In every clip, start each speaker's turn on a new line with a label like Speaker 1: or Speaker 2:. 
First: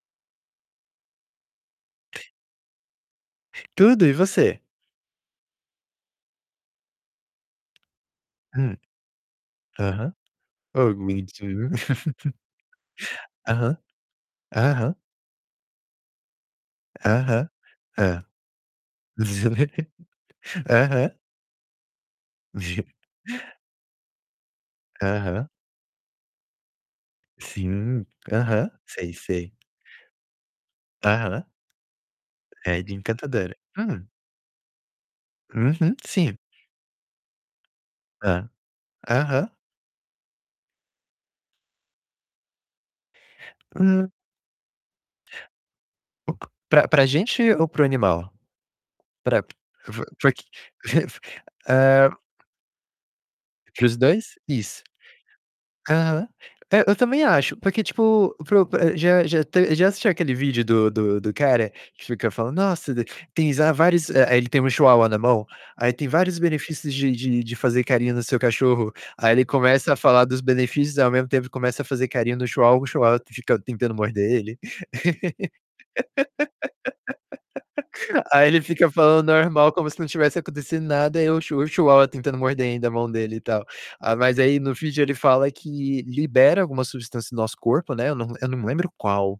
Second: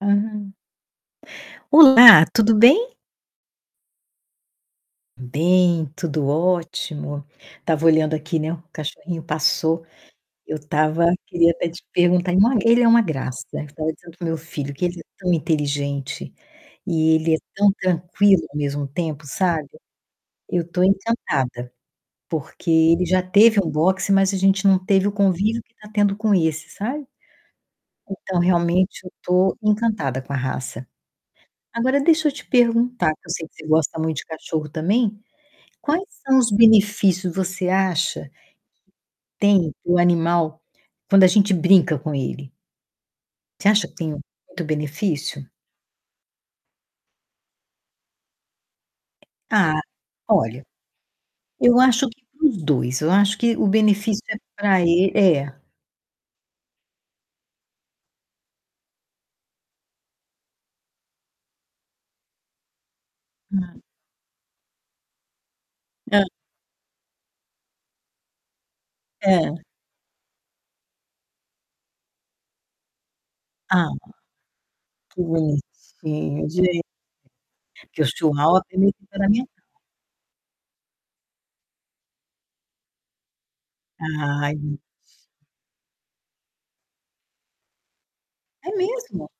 Speaker 1: Uhum. Olá, tudo bem?
Speaker 2: Tudo, e você?
Speaker 1: Bem, tudo ótimo. Estava olhando aqui, né, o
Speaker 2: Hum.
Speaker 1: cachorrinho passou.
Speaker 2: Aham.
Speaker 1: Eu
Speaker 2: Oh, que
Speaker 1: estava queria até
Speaker 2: bonitinho.
Speaker 1: te perguntar não, ele é uma graça. Eu
Speaker 2: Aham.
Speaker 1: estava dizendo para o meu filho que
Speaker 2: Aham.
Speaker 1: ele é tão inteligente e ele é
Speaker 2: Aham.
Speaker 1: tão
Speaker 2: Hã.
Speaker 1: tranquilo ao mesmo tempo, sabe? Eu tô
Speaker 2: Aham.
Speaker 1: encantada, porque ele já teve um boxer, mas a gente não teve o
Speaker 2: Aham.
Speaker 1: convívio que tá tendo com esse, sabe?
Speaker 2: Sim.
Speaker 1: Então,
Speaker 2: Aham.
Speaker 1: realmente
Speaker 2: Sei,
Speaker 1: eu
Speaker 2: sei.
Speaker 1: tô encantada com a raça.
Speaker 2: Aham.
Speaker 1: Agora deixa eu te
Speaker 2: É de
Speaker 1: perguntar que eu sei que
Speaker 2: encantadora.
Speaker 1: você gosta
Speaker 2: Hum.
Speaker 1: muito de cachorro também,
Speaker 2: Uhum,
Speaker 1: quais
Speaker 2: sim.
Speaker 1: são os benefícios, você acha que
Speaker 2: Hã. Aham.
Speaker 1: tem o animal quando a gente brinca com ele? Você acha que
Speaker 2: Hum.
Speaker 1: tem muito benefício?
Speaker 2: O p pra pra gente ou para o animal? Pra
Speaker 1: Ah,
Speaker 2: vo foi que
Speaker 1: olha, eu acho
Speaker 2: Eh
Speaker 1: que para os 2. Eu acho que o
Speaker 2: Para os
Speaker 1: benefício
Speaker 2: 2?
Speaker 1: é pra
Speaker 2: Isso.
Speaker 1: e é.
Speaker 2: Aham. É, eu também acho. Porque, tipo, para o já já te já assistiu aquele vídeo do do do cara que fica falando: "Nossa, de tem já
Speaker 1: Hum.
Speaker 2: vários" Eh, ele tem um chihuahua alemão, aí "Tem
Speaker 1: Hã.
Speaker 2: vários benefícios de de de fazer carinho no seu cachorro", aí ele
Speaker 1: Hum.
Speaker 2: começa a falar dos benefícios, ao mesmo tempo começa a fazer carinho no chihuahua, o chihuahua fica
Speaker 1: Ah,
Speaker 2: tentando
Speaker 1: não.
Speaker 2: morder ele?
Speaker 1: Que bonitinho, gente. Porque o
Speaker 2: Aí ele
Speaker 1: chihuahua é
Speaker 2: fica
Speaker 1: meio
Speaker 2: falando
Speaker 1: temperamental.
Speaker 2: normal como se não tivesse acontecendo nada, e o chu o chihuahua tentando morder ainda a mão dele e tal. Ah, mas
Speaker 1: Ai!
Speaker 2: aí, no
Speaker 1: M
Speaker 2: vídeo, ele fala que libera alguma substância no nosso corpo, né, eu não eu não me
Speaker 1: É
Speaker 2: lembro
Speaker 1: mesmo?
Speaker 2: qual.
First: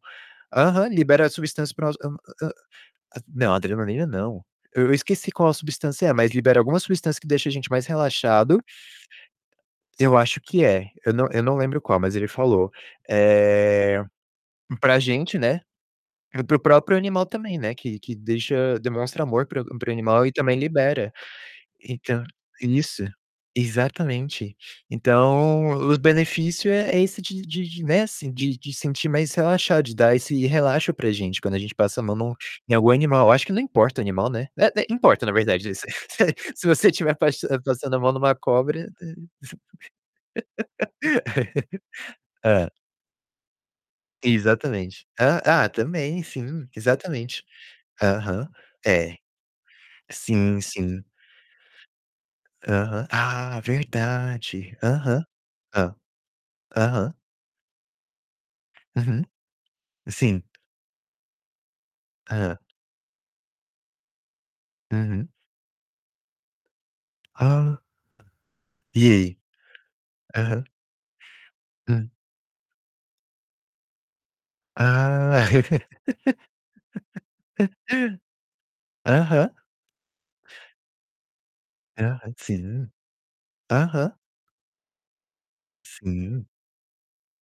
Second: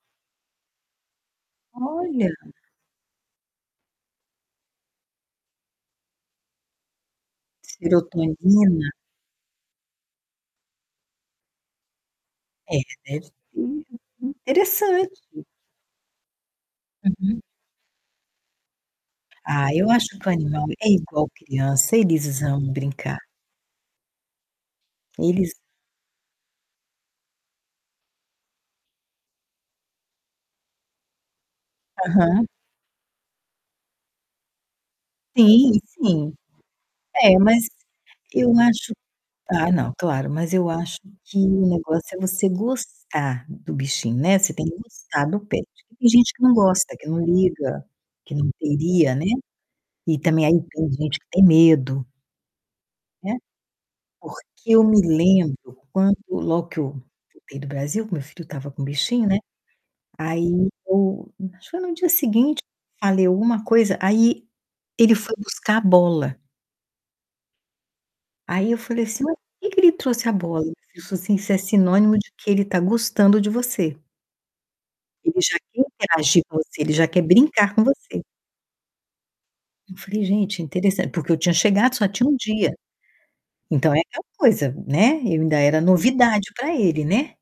Speaker 2: Aham, libera substâncias para o no hum,
Speaker 1: Olha!
Speaker 2: hã hã. Hã não, adrenalina, não. Eu eu esqueci qual substância é, mas libera alguma substância que deixa a gente mais relaxado.
Speaker 1: Serotonina?
Speaker 2: Eu acho que é, eu não eu não lembro qual, mas ele falou.
Speaker 1: É, deve ser
Speaker 2: Eh,
Speaker 1: [unintelligible]
Speaker 2: pra gente,
Speaker 1: Interessante!
Speaker 2: né, e para o próprio animal
Speaker 1: Uhum.
Speaker 2: também, né, que que deixa demonstra amor para
Speaker 1: Ah,
Speaker 2: o para
Speaker 1: eu
Speaker 2: o
Speaker 1: acho
Speaker 2: animal
Speaker 1: que
Speaker 2: e
Speaker 1: o
Speaker 2: também
Speaker 1: animal é
Speaker 2: libera.
Speaker 1: igual criança,
Speaker 2: Então,
Speaker 1: eles amam
Speaker 2: isso,
Speaker 1: brincar.
Speaker 2: exatamente.
Speaker 1: Eles
Speaker 2: Então, o benefício é é esse de de de, né, assim, de de sentir mais relaxado, de dar esse relaxo pra gente quando a gente passa a mão num
Speaker 1: Aham.
Speaker 2: em algum animal. Eu acho que não importa o animal, né, eh eh, importa, na
Speaker 1: Sim,
Speaker 2: verdade.
Speaker 1: sim.
Speaker 2: Se você estiver
Speaker 1: É,
Speaker 2: pas
Speaker 1: mas
Speaker 2: passando a mão numa
Speaker 1: eu
Speaker 2: cobra,
Speaker 1: acho ah, não, claro, mas eu acho
Speaker 2: eh
Speaker 1: que o negócio é você
Speaker 2: hã.
Speaker 1: gostar do bichinho, né, você tem que
Speaker 2: Exatamente.
Speaker 1: gostar
Speaker 2: Hã?
Speaker 1: do pet.
Speaker 2: Ah,
Speaker 1: Tem
Speaker 2: também,
Speaker 1: gente que não
Speaker 2: sim.
Speaker 1: gosta, que não
Speaker 2: Exatamente.
Speaker 1: liga, que não
Speaker 2: Aham.
Speaker 1: queria,
Speaker 2: É.
Speaker 1: né, e também aí
Speaker 2: Sim,
Speaker 1: tem
Speaker 2: sim.
Speaker 1: gente que tem medo.
Speaker 2: Aham.
Speaker 1: Né?
Speaker 2: Ah,
Speaker 1: Porque
Speaker 2: verdade!
Speaker 1: eu me
Speaker 2: Aham.
Speaker 1: lembro
Speaker 2: Hã.
Speaker 1: quando logo que eu
Speaker 2: Aham.
Speaker 1: voltei do Brasil, que meu filho estava com o
Speaker 2: Uhum.
Speaker 1: bichinho, né,
Speaker 2: Sim.
Speaker 1: aí eu acho que foi no dia
Speaker 2: Hã.
Speaker 1: seguinte, falei alguma coisa, aí ele
Speaker 2: Uhum.
Speaker 1: foi buscar a bola.
Speaker 2: Ah!
Speaker 1: Aí eu falei
Speaker 2: E
Speaker 1: assim: "Mas
Speaker 2: aí?
Speaker 1: por que que ele trouxe a bola?"
Speaker 2: Aham.
Speaker 1: E o meu filho falou assim: "Isso é
Speaker 2: Hum.
Speaker 1: sinônimo de que ele tá gostando de você." Ele
Speaker 2: Ah.
Speaker 1: já quer interagir com você, ele já quer brincar com você.
Speaker 2: Aham.
Speaker 1: Eu falei: "Gente, interessan", porque eu tinha chegado só tinha
Speaker 2: Aham,
Speaker 1: 1 dia.
Speaker 2: sim.
Speaker 1: Então é
Speaker 2: Aham.
Speaker 1: aquela coisa, né, eu ainda era
Speaker 2: Sim.
Speaker 1: novidade pra ele, né.